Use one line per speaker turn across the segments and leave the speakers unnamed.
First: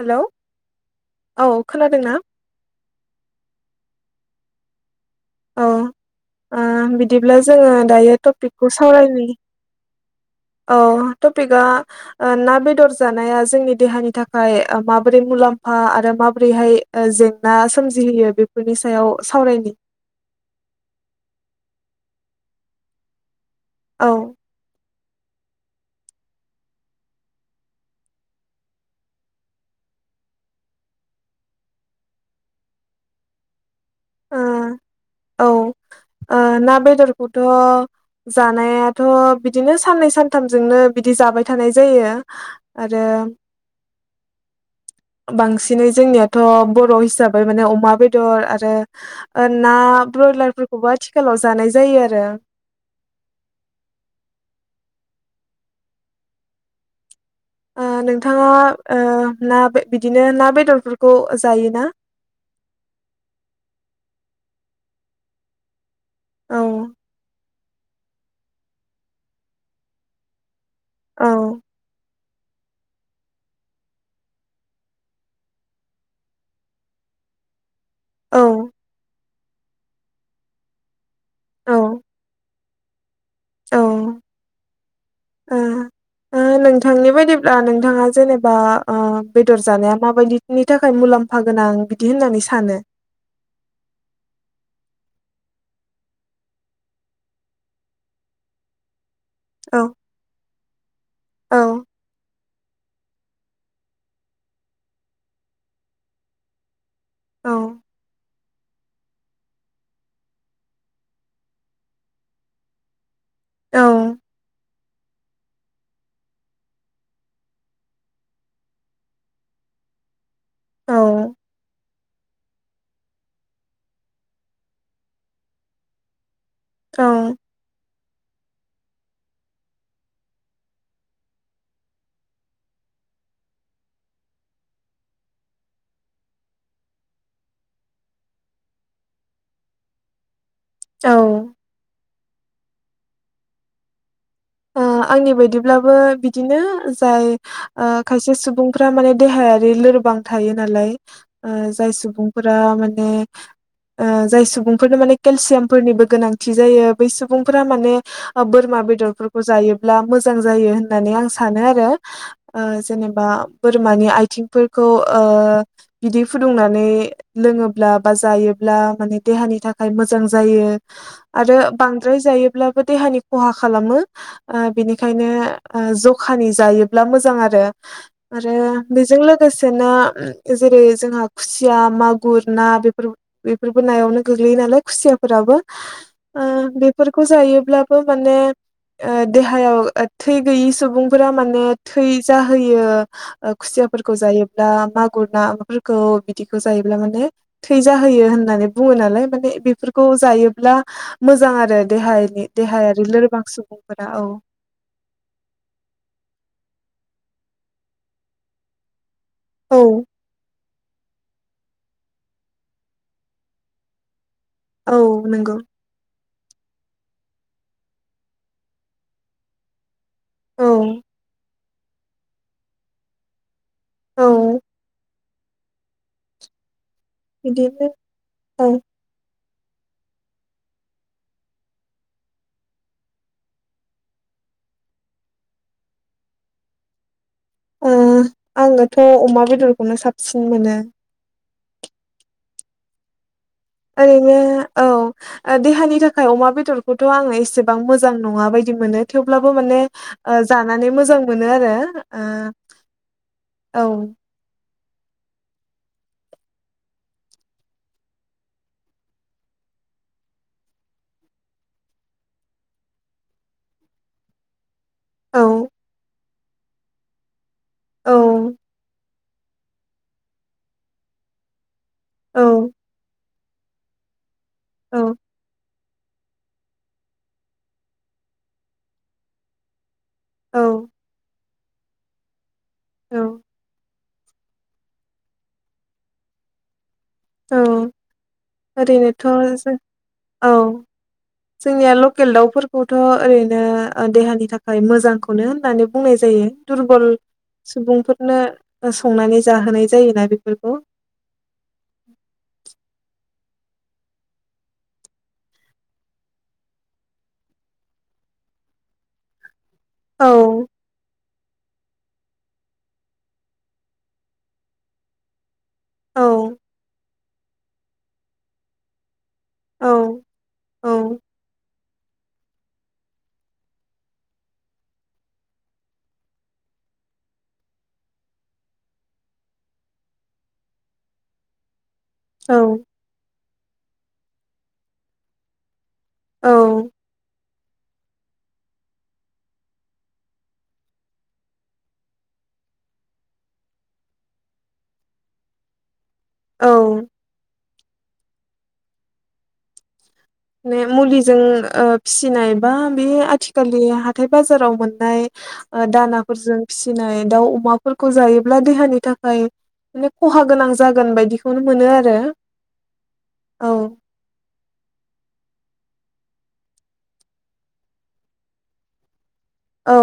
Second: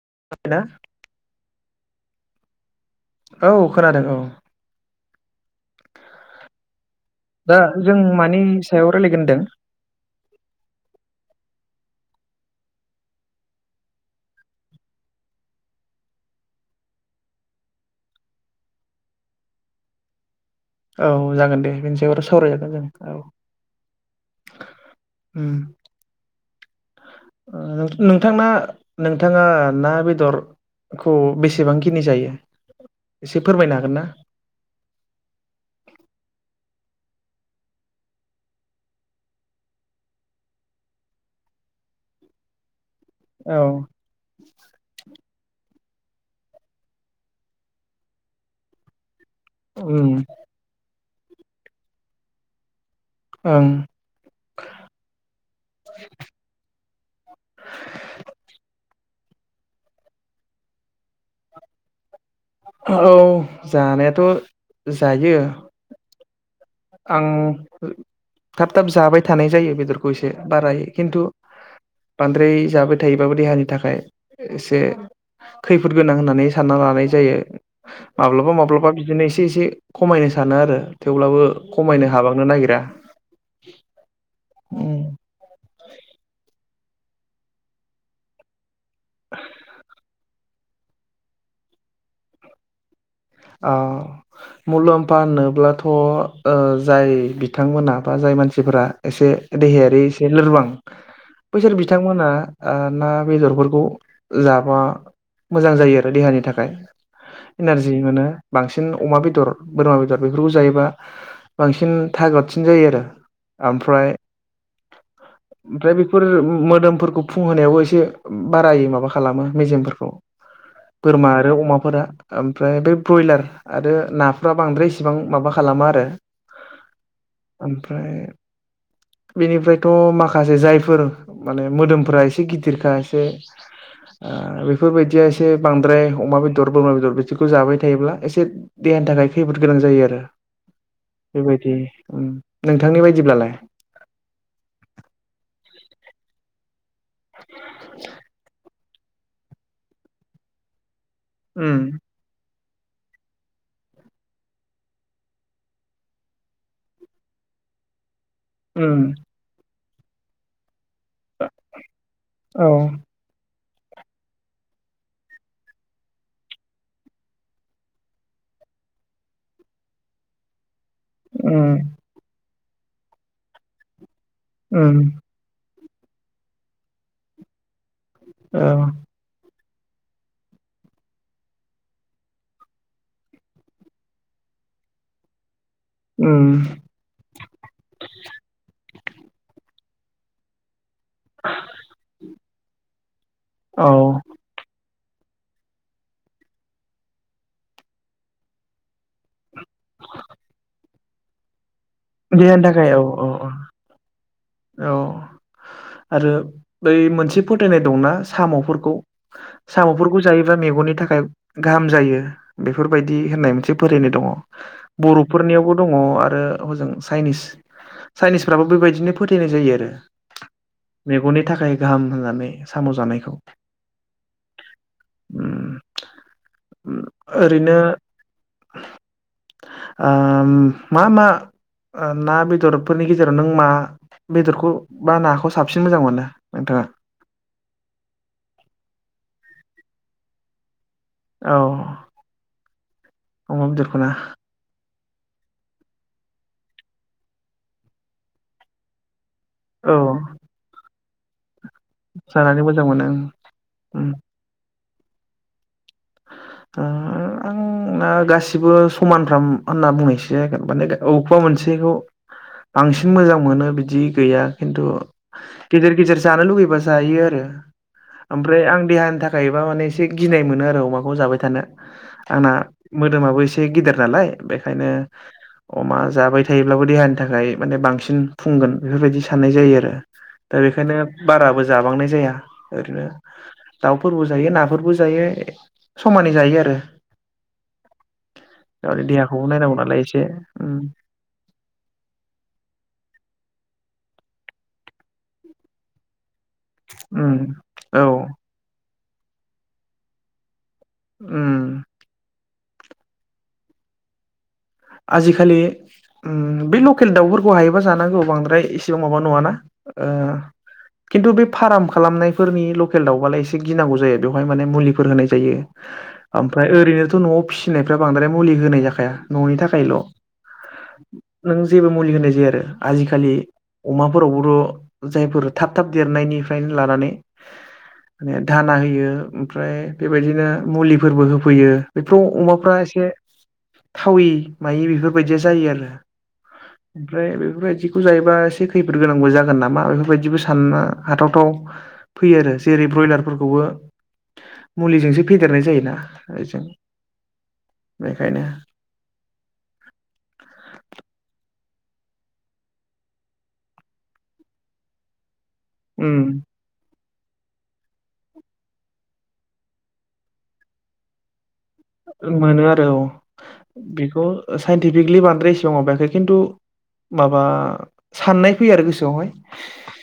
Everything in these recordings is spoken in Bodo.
हेलौ
ना
औ खोनादों ना?
औ खोनादों औ
ओ ओं बिदिब्ला
दा
जोङो
जों मानि
दायोटपिकखौ
सायाव रायलायगोन
सावरायनि।
होनदों?
औ टपिकआ ओ ना बेदर जानाया जोंनि देहानि थाखाय माबोरै मुलाम्फा आरो माबोरैहाय ओ जेंना सोमजिहोयो बेफोरनि सायाव सावरायनि
औ जागोन दे बेनि सायाव सावरायजागोन जों औ
औ ओ
उम ओ नोंथांना नोंथाङा ना बेदरखौ बेसेबांखिनि जायो एसे फोरमायनो हागोन ना?
औ ओ ना बेदरखौथ' जानायाथ' बिदिनो साननै सानथामजोंनो बिदि जाबाय थानाय जायो। आरो
औ
बांसिन इदिनो जोंनियाथ' बर' हिसाबै माने अमा बेदर आरो ओ ना
उम
ब्रयलारफोरखौबो आथि गोलाव जानाय जायो आरो
ओं
ओ नोंथाङा ओ ना बि-बिदिनो ना बेदरफोरखौ जायोना
औ जानायाथ' जायो।
औ
आं थाब थाब जाबाय थानाय जायो बेदरखौ एसे बाराय खिन्थु
औ
बांद्राय जाबाय थाइयोबाबो देहानि थाखाय एसे खैफोद गोनां होननानै सानना लानाय जायो।
औ
माब्लाबा माब्लाबा बिदिनो एसे एसे खमायनो सानो आरो थेवब्लाबो
औ
खमायनो हाबांनो नागिरा
औ ओ ओ नोंथांनि बायदिब्ला नोंथाङा जेनेबा? बेदर जानाया माबायदि नि थाखाय मुलाम्फा गोनां बिदि होननानै सानो?
ओ मुलाम्फा होनोब्लाथ' जाय बिथांमोना बा जाय मानसिफोरा एसे
औ
देहायारि एसे लोरबां
औ
बैसोर बिथांमोना ना बेदरफोरखौ जा मा मोजां जायो आरो देहानि थाखाय
औ
इनारजि मोनो । बांसिन अमा बेदर बोरमा बेदर बेफोरखौ जायोबा बांसिन थाग्रथसिन जायो आरो ओमफ्राय
औ
ओमफ्राय बेफोर मोदोमफोरखौ फुंहोनायावबो एसे बारायो माबा खालामो मेजेमफोरखौ बोरमा
औ
आरो अमाफोरा ओम फ्राय बे ब्रयलार आरो नाफ्रा बांद्राय इसिबां माबा खालामा आरो
औ
। ओम । फ्राय बेनिफ्रायथ' माखासे जायफोर माने मोदोमफोरा एसे गिदिरखा एसे ओ बेफोरबायदिया एसे बांद्राय अमा बेदर बोरमा बेदर बिसोरखौ जाबाय थायोब्ला एसे देहानि थाखाय खैफोद गोनां जायो आरो ।
औ
बेबायदि ओम नोंथांनि बायदिब्लालाय?
ओ आंनि बायदिब्लाबो बिदिनो । जाय ओ खायसे सुबुं फ्रा माने देहायारि लोरबां थायो नालाय । ओ
उम
जाय सुबुंफोर फ्रा माने ओ जाय सुबुंफोरनो माने केलसियामफोरनिबो गोनांथि जायो बै सुबुंफोरा माने बा बोरमा
उम
बेदरफोर खौ जायोब्ला मोजां जायो होन नानै आं सानो आरो ओ
औ
जेनेबा बोरमानि आथिंफोरखौ ओ बिदै फुदुंनानै लोङोब्ला बा जायोब्ला माने देहानि थाखाय मोजां जायो । आरो
उम
बांद्राय जायो ब्लाबो देहानि खहा खालामो । ओ
उम
बिनिखायनो ओ जखानि जायोब्ला मोजां आरो ।
औ
आरो बेजों लोगोसे दाना जेरै जोंहा खुसिया मागुर ना बेफोर बेफोरबो नायावनो गोग्लैयो नालाय खुसियाफोराबो ।
उम
ओ बेफोरखौ जायोब्लाबो माने ओ देहायाव ओ थै गैयै सुबुं फोरा माने थै जाहोयो ओ
औ
खुसियाफोरखौ जायोब्ला माग गुर नाफोरखौ बिदिखौ जायोब्ला माने थैजाहोयो होननानै बुङो नालाय माने बेफोरखौ जायोब्ला मोजां आरो देहानि
थाखाय औ
देहायारि
औ
लोरबां सुबुं
औ आरो बै मोनसे फोथायनाय दंना साम'फोरखौ साम'फोरखौ जायोबा मे गननि थाखाय गाहाम जायो बेफोरबायदि होननाय मोनसे फोथानाय दङ।
औ नंगौ
बर'फोरनियावबो दङ आ रो हजों चाइनिस चाइनिसफ्राबो बेबायदिनो फोथायनाय जायो आरो।
औ
मेगननि थाखाय गाहाम होननानै साम' जानायखौ
औ।
उम। ओरैनो
बिदिनो औ।
ओम मा मा? ओ ना बेदरफोरनि गेजेराव नों मा बेदरखौ बा नाखौ साबसिन मोजां मोनो नोंथाङा?
ओ आङोथ' अमा बेदरखौनो साबसिन मोनो।
औ। अमा बेदरखौना
ओरैनो औ ओ देहानि थाखाय अमा बेदर खौथ' आङो एसेबां मोजां नङा बायदि मोनो। थेवब्लाबो माने
औ
ओ जानानै मोजां मोनो आरो।
जानानै मोजां मोनो ओं
ओ
उम। ओ आंना गासिबो समानफ्राम होनना बुंनायसो जागोन माने अबेखौबा मोनसेखौ बांसिन मोजां मोनो बिदि गैया खिन्थु
औ
गेजेर गेजेर जानो लुुबैबा जायो आरो
औ
ओमफ्राय आं देहानि थाखायबा माने एसे गिनाय मोनो आरो अमा खौ जाबाय थानो।
औ
आंना मोदोमाबो इसे गिदिर नालाय। बेखायनो
औ
अमा जाबाय थायोब्लाबो देहानि थाखाय माने बांसिन फुंगोन बेफोरबायदि साननाय जायो आरो। दा
औ
बेखायनो बाराबो जाबांनाय जाया। ओरैनो
औ
दाउफोरबो जायो नाफोरबो जायो। समानै जायो आरो।
औ ओरैनोथ'
देहाखौबो
जों
नायनांगौ नालाय एसे
औ
उम
जोंनिया लकेल दाउफोरखौथ' ओरैनो ओ देहानि थाखाय मोजांखौनो होननानै बुंनाय जायो। दुरबल
उम औ
सुबुंफोरनो संनानै जाहोनाय जायोना बेफोरखौ।
उम।
[inaudible]
आजिखालि उम बे लकेल दाउफोरखौ हायोबा जानांगौ बांद्राय एसेबां माबा नङाना। ओ
औ
खिन्थु बे फाराम खालामनाय फोरनि लकेल दाउबालाय एसे गिनांगौ जायो बेहाय माने मुलिफोर होनाय जायो।
औ
ओमफ्राय ओरैनोथ' न'आव फिनायफ्रा बांद्राय मुलि होनाय जाखाया। न'नि
औ
थाखायल'
औ
नों जेबो मुलि होनाय जाया आरो। आजिखालि अमाफोरावबोथ' जायफोर थाब थाब देरनायनिफ्रायनो लानानै माने दाना होयो ओमफ्राय बेबायदिनो मुलिफोरबो होफैयो। बेफोराव अमाफ्रा
औ
एसे थावयि [unintelligible] बेफोरबायदिया जायो आरो‌। ओमफ्राय बेफोरदि बेखौ जायोबा एसे खैफोद गोनांबो जागोन नामा बेफोरबायदिबो सानना हाथावथाव फैयो आरो। जेरै बयलारफोरखौबो मुलिजोंसो फेदेरनाय जायोना। बेजों
औ औ
बेखायनो [inaudible]
माने मुलिजों ओ फिसिनाय बा बे आथिखालनि हाथाय बाजाराव मोननाय ओ
उम
दानाफोरजों फिसिनाय दाउ अमाफोरखौ जायोब्ला देहानि थाखाय माने खहा गोनां जागोन बायदि
मोनो आरो अ।
औ
बेखौ साइन्टिफिकलि बानाय [unintelligible] इसिबां माबायाखै खिन्थु माबा साननाय फैयो आरो गोसोआवहाय।
औ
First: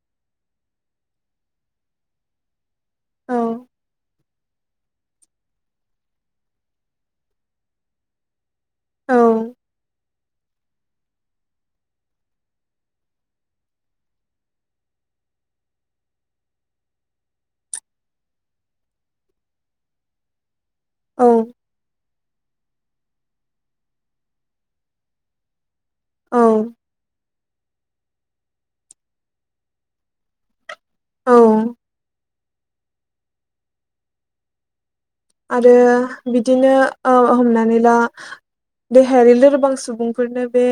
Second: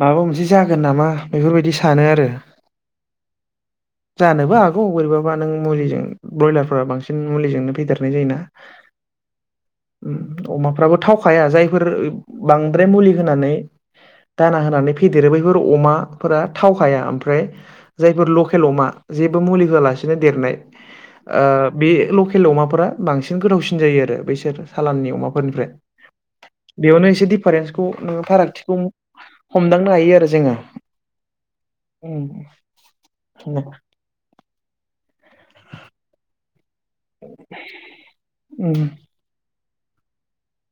माबा मोनसे जागोन नामा बेफोरबायदि सानो आरो।
औ
जानोबो हागौ बोरैबाबा नों मुलिजों बयलारफोरा बांसिन मुलिजोंनो फेदेरनाय जायोना।
औ
ओम अमाफ्राबो थावखाया जायफोर बांद्राय मुलि होनानै दाना होनानै फेदेरो बैफोर अमाफोरा थावखाया। ओमफ्राय जायफोर लकेल अमा जेबो मुलि होआलासिनो देरनाय
औ
ओ बे लकेल अमाफोरा बांसिन गोथावसिन जायो आरो बैसोर सालाननि अमाफोरनिफ्राय
औ
बेयावनो एसेदि फारेन्सखौ नोङो फारागथिखौ हमदांनो हायो आरो जोङो।
औ
उम [inaudible]
आरो बिदिनो ओ हमनानै ला देहायारि लोरबांसिन सुबुंफोरनो बे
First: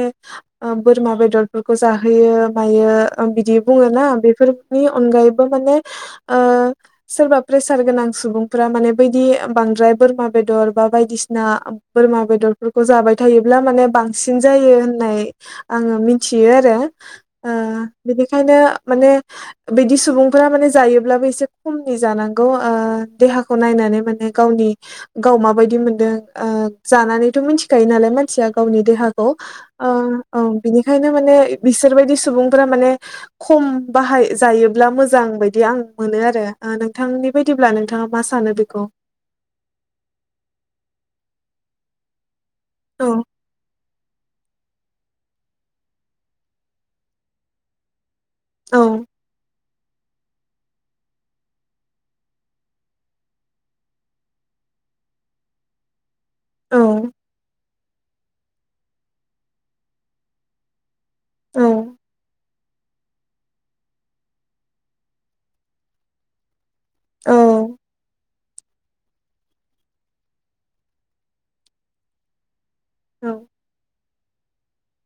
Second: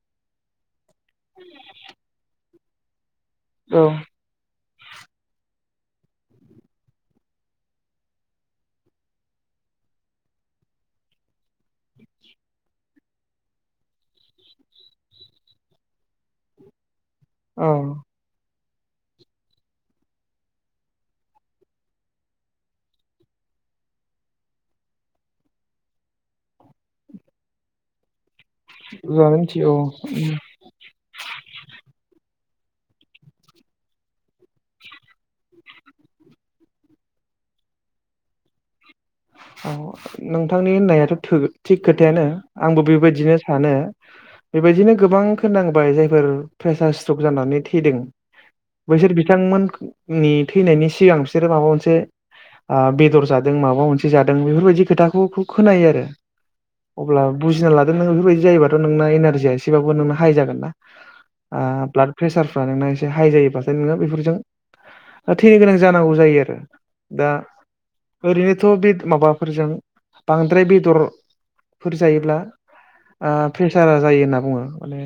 ओ बोरमा बेदरफोरखौ जाहोयो मायो ओ बिदि
औ
बुङोना बेफोर नि अनगायैबो माने ओ सोरबा प्रेसार गोनां सुबुंफोरा माने बैदि बांद्राय बोरमा बेदर बा बायदिसिना बोरमा बेदरफोरखौ जाबाय थायोब्ला माने बांसिन जायो होननाय आङो मिथियो आरो। ओ
औ
बिनिखायनो माने बिदि सुबुंफोरा माने जायोब्लाबो एसे खमनि जानांगौ ओ देहाखौ नायनानै माने। गावनि गाव माबायदि मोनदों जानानैथ' मिथिखायो नालाय मानसिया। गावनि देहाखौ
जोंहानो मिथियो औ उम
बिनिखायनो माने बिसोरबायदि सुबुं फोर माने खम बाहाय जायोब्ला मोजां बायदि आं मोनो आरो नोंथांनि बायदिब्ला नोंथाङा मा सानो बेखौ।
औ नोंथांनि होननायाथ' थो थिग खोथायानो। आंबो
औ
बेबायदिनो सानो। बेबायदिनो गोबां खोननांबाय जायफोर प्रेसार स्ट्रक जानानै थैदों।
औ
बैसोर बिथांमोन थैनायनि सिगां बिसोरो माबा मोनसे बेदर जादों माबा मोनसे जादों बेफोरबायदि खोथाखौ खोनायो आरो।
औ
अब्ला बुजिना लादो नोङो बेफोरबायदि ओरैबाथ' नोंना एनारजिया एसेबाबो नोंना हाइ जागोन ना। ओ
औ
ब्लाद प्रेसारफ्रा नोंना एस हाइ जायोब्लाथाय नोङो बेफोरजों थैनो गोनां जानांगौ जायो आरो। दा
औ
ओरैनो थ' बे माबाफोरजों बांद्राय बेदरफोर जायोब्ला
औ
फेसारा जायो। होनना बुङो माने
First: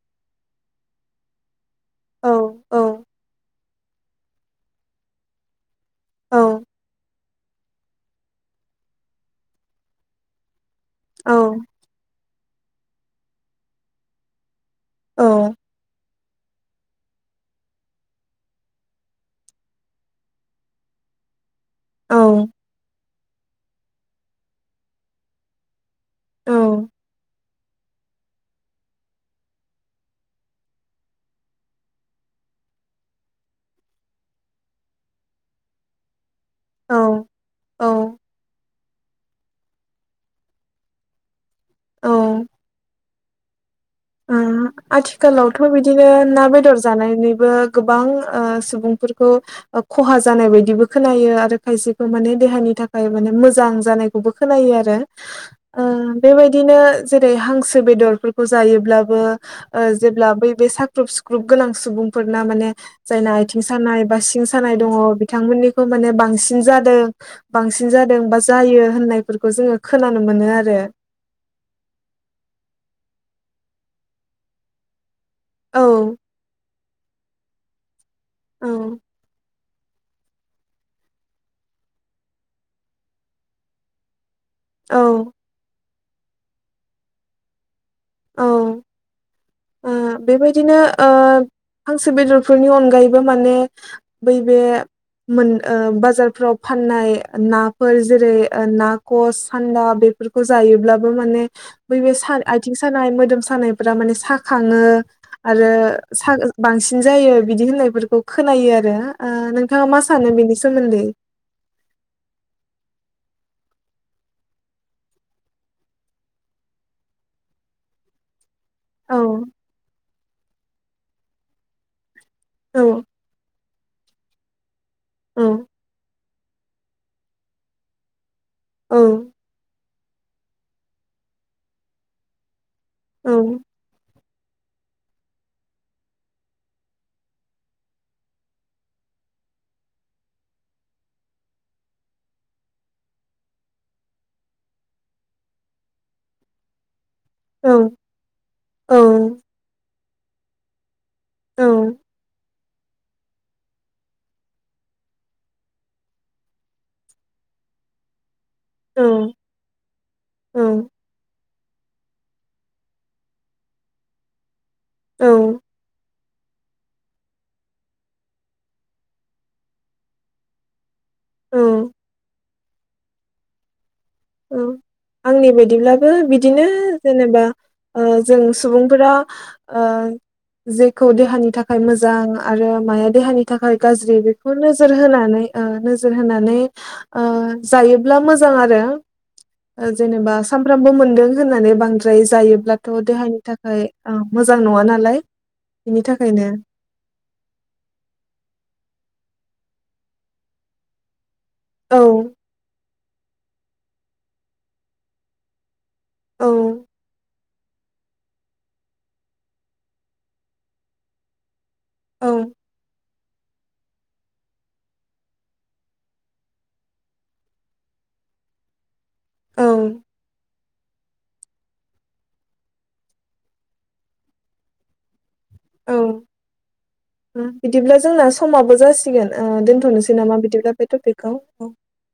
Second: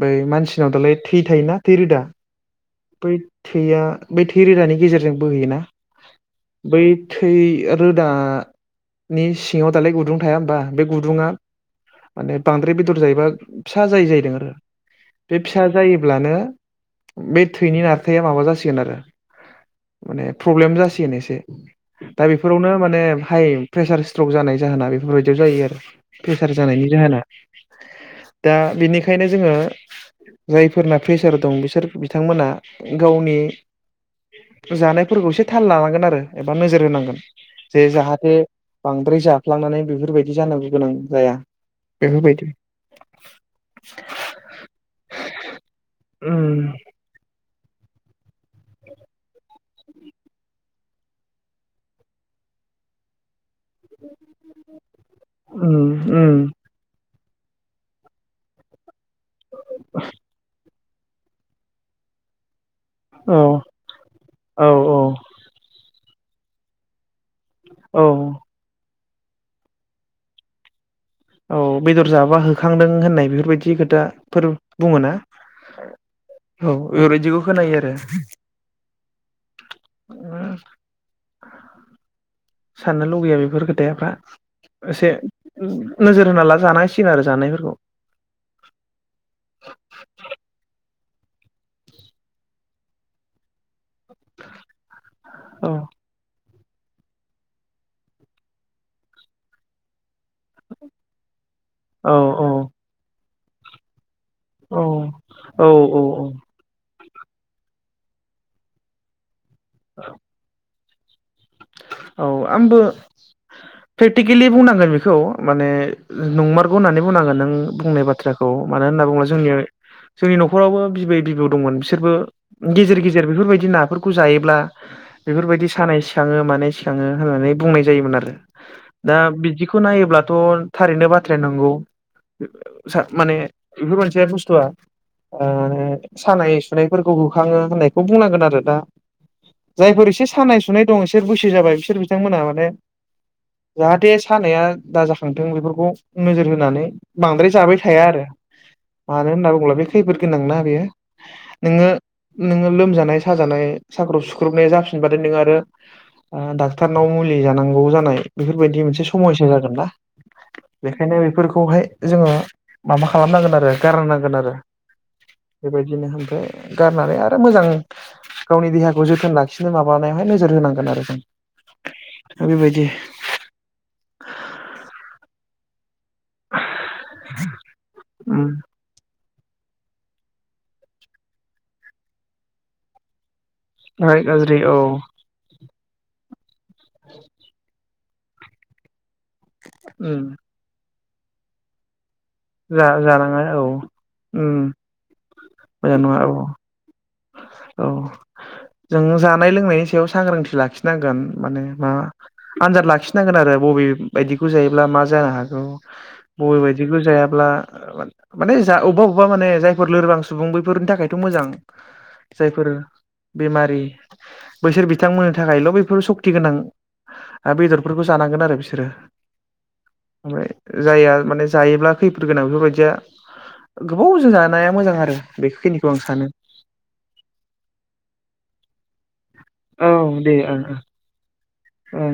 बै मानसिनाव दालाय थै थायोना थै रोदा
औ औ
बै थैया बै थै रोदानि गेजेरजों बोहैयोना।
औ
बै थै रोदानि सिङाव दालाय गुदुं थाया होमबा। बे गुदुुंङा
औ
माने बांद्राय बे दर जायोबा फिसा जायो जाहैदों आरो। बे फिसा जायोब्लानो बे थैनि नारथाया माबा जासिगोन आरो माने प्रब्लेम जासिगोन एसे। दा बे
औ
बेफोरावनो माने हाइ प्रेसार स्ट्रक जानाय जाहोना बेफोरबायदियाव जायो आरो प्रेसार
औ
जानायनि जाहोना दा बेनिखायनो जोङो जायफोरना प्रेसार दं बिसोर बिथांमोना गावनि जानायफोरखौ एसे थाल लानांगोन आरो एबा नोजोर
औ
होनांगोन।
औ
बे जाहाथे बांद्राय जाफ्लांनानै बेफोरबायदि जानांगौ गोनां जाया।
औ
बेफोरबायदि
उम आथिखालावथ' बिदिनो ना
उम
बेदर जानानैबो गोबां ओ सुबुंफोरखौ ख'हा जानाय बायदिबो खोनायो आरो खायसेखौ माने देहानि थाखाय माने मोजां जानायखौबो खोनायो आरो
उम
ओ
उम
बेबायदिनो जेरै हांसो बेदरफोरखौ जायो ओ जेब्ला बै साख्रुबसिग्रुप गोनां सुबुंफोरना माने जायना
औ
आथिं सानायबा
औ
सिंसानाय दङ
औ
बिथांमोनिखौ माने बांसिन जादों बांसिन
औ
जादों बा जायो होननाय फोरफोरखौ जोङो खोनानो मोनो आरो ।
औ बेदर जाबा होखांदों होननाय बेफोरबायदि खोथाफोर बुङो ना
औ
। औ। बेफोरबायदिखौ खोनायो आरो ।
औ
[unintelligible] साननो लुगैयो बेफोर खोथायाफ्रा । एसे
औ
नोजोर होना ला जानांसिगोन आरो जानायफोरखौ ।
औ ओ बेबायदिनो । ओ हांसो बेदरफोरनि अनगायैबो माने बैबे मोन
औ
बाजारफ्राव फाननाय नाफोर जेरै ना कच, सान्दा बेफोरखौ जायोब्लाबो माने बै बे
औ
सा
औ
आथिं सानाय [unintelligible] मोदोम सानायफोरा माने सा
औ
खाङो
औ
आरो
औ
बांसिन बिदिनो जायो बिदि होननायफोरखौ खोनायो आरो । ओ नोंथाङा मा सानो बेनि सोमोनदै
औ आंबो प्रेक्टिकेलि बुंनांगोन बेखौ माने नंमारगौ होननानै बुंनांगोन नों बुंनाय बाथ्रा खौ मानो होनना
औ
बुब्ला जोंनिया जोंनि न'खरावबो बिबै बिबौ दंमोन बिसोरबो
औ
गेजेर गेजेर बेफोरबायदि ना बेफोरफोरखौ जायोब्ला
औ
बेफोरबायदि सानाय सिखाङो । [unintelligible] मानाय सिखाङो होननानै बुंनाय जायोमोन आरो । दा
औ
बिदिखौ नायोब्ला थ' थारैनो बाथ्राया नंगौ। [unintelligible]
औ
माने बेफोर मोनसे बुस्थुआ सानाय सुनायफोरखौ होखाङो होननायखौ बुंनांगोन आरो दा जायफोर एसे सानाय सुनाय दं। बिसोर बैसो जाबाय बिसोर बिथांमोनहा माने जाहाथे सानाया दाजाखांथों बेफोरखौ नोजोर होनानै बांद्राय
औ
जाबाय थाया आरो
औ
मानो होनना बुङोब्ला बे खैफोद गोनांना। बेयो। नोङो
औ
नोङो लोमजानाय। साजानाय साग्रुब सुख्रुबनाया जाफिनबथाय नोङो आरो। डाक्टरनाव मुलि जानांगौ जानाय। बेफोरबायदि मोनसे समयसा जागोननाा बेखायनो बेफोरखौहाय। जोङो माबा खालामनांगोन आरो गारनांगोन आरो।
औ
बेबायायदिनो। गारनानै आरो मोजां गावनि देहाखौ जोथोन लाखिनो माबानायावाय। नोज होनांगोन आरो जों।
औ
दा बेबायदि।
औ आंनि बायदिब्ला। बिदिनो जेनेबा जों सुबुंफोरा। ओ जेखौ देहानि थाखाय मोजां आरो माया देहानि। थाखाय गाज्रि
ओमफ्राय
बेखौ
औ
नोजोर होनानै। [inaudible] आ जायो। ब्ला मोजां आरो। जेनेबा सामफ्रामबो मोन। दों होननानै बांद्राय।
जा
जायोब्लाथ' देहानि
जानाङा औ
थाखाय
उम
मोजां नङा नालाय
मोजां
बिनि
नङा औ
थाखायनो।
औ जों जानाय लोंनायनि सायाव सांग्रांथि लाखिनांगोन। माने मा
औ
आनजाद लाखिनो। खिनांगोन आरो बबे बायदिखौ जायोब्ला मा जानो हागौ।
औ
बबे बायदिखौ जायाब्ला। माने जा अबेबा अबेबा माने जायफोर लोरबां सुबुं बैफोरनि थाखायथ' मोजां।
औ
जायफोर। बेमारि बैसोर बिथांमोननि थाखायल' बेफोर सक्ति गोनां ओ बेदरफोरखौ जानांगोन आरो बिसोरो।
औ
ओमफ्राय। जायया माने जायोब्ला खैफोद गोनां बेफोरबायदिया गोबाव जों जानाया मोजां आरो। बेखिनिखौ
औ
आं सानो।
बिदिब्ला जोंना समाबो जासि गोन ओ दोनथ'नोसै
दे
नामा
ओं
बिदिब्ला
ओं
बे टपिकखौ।
औ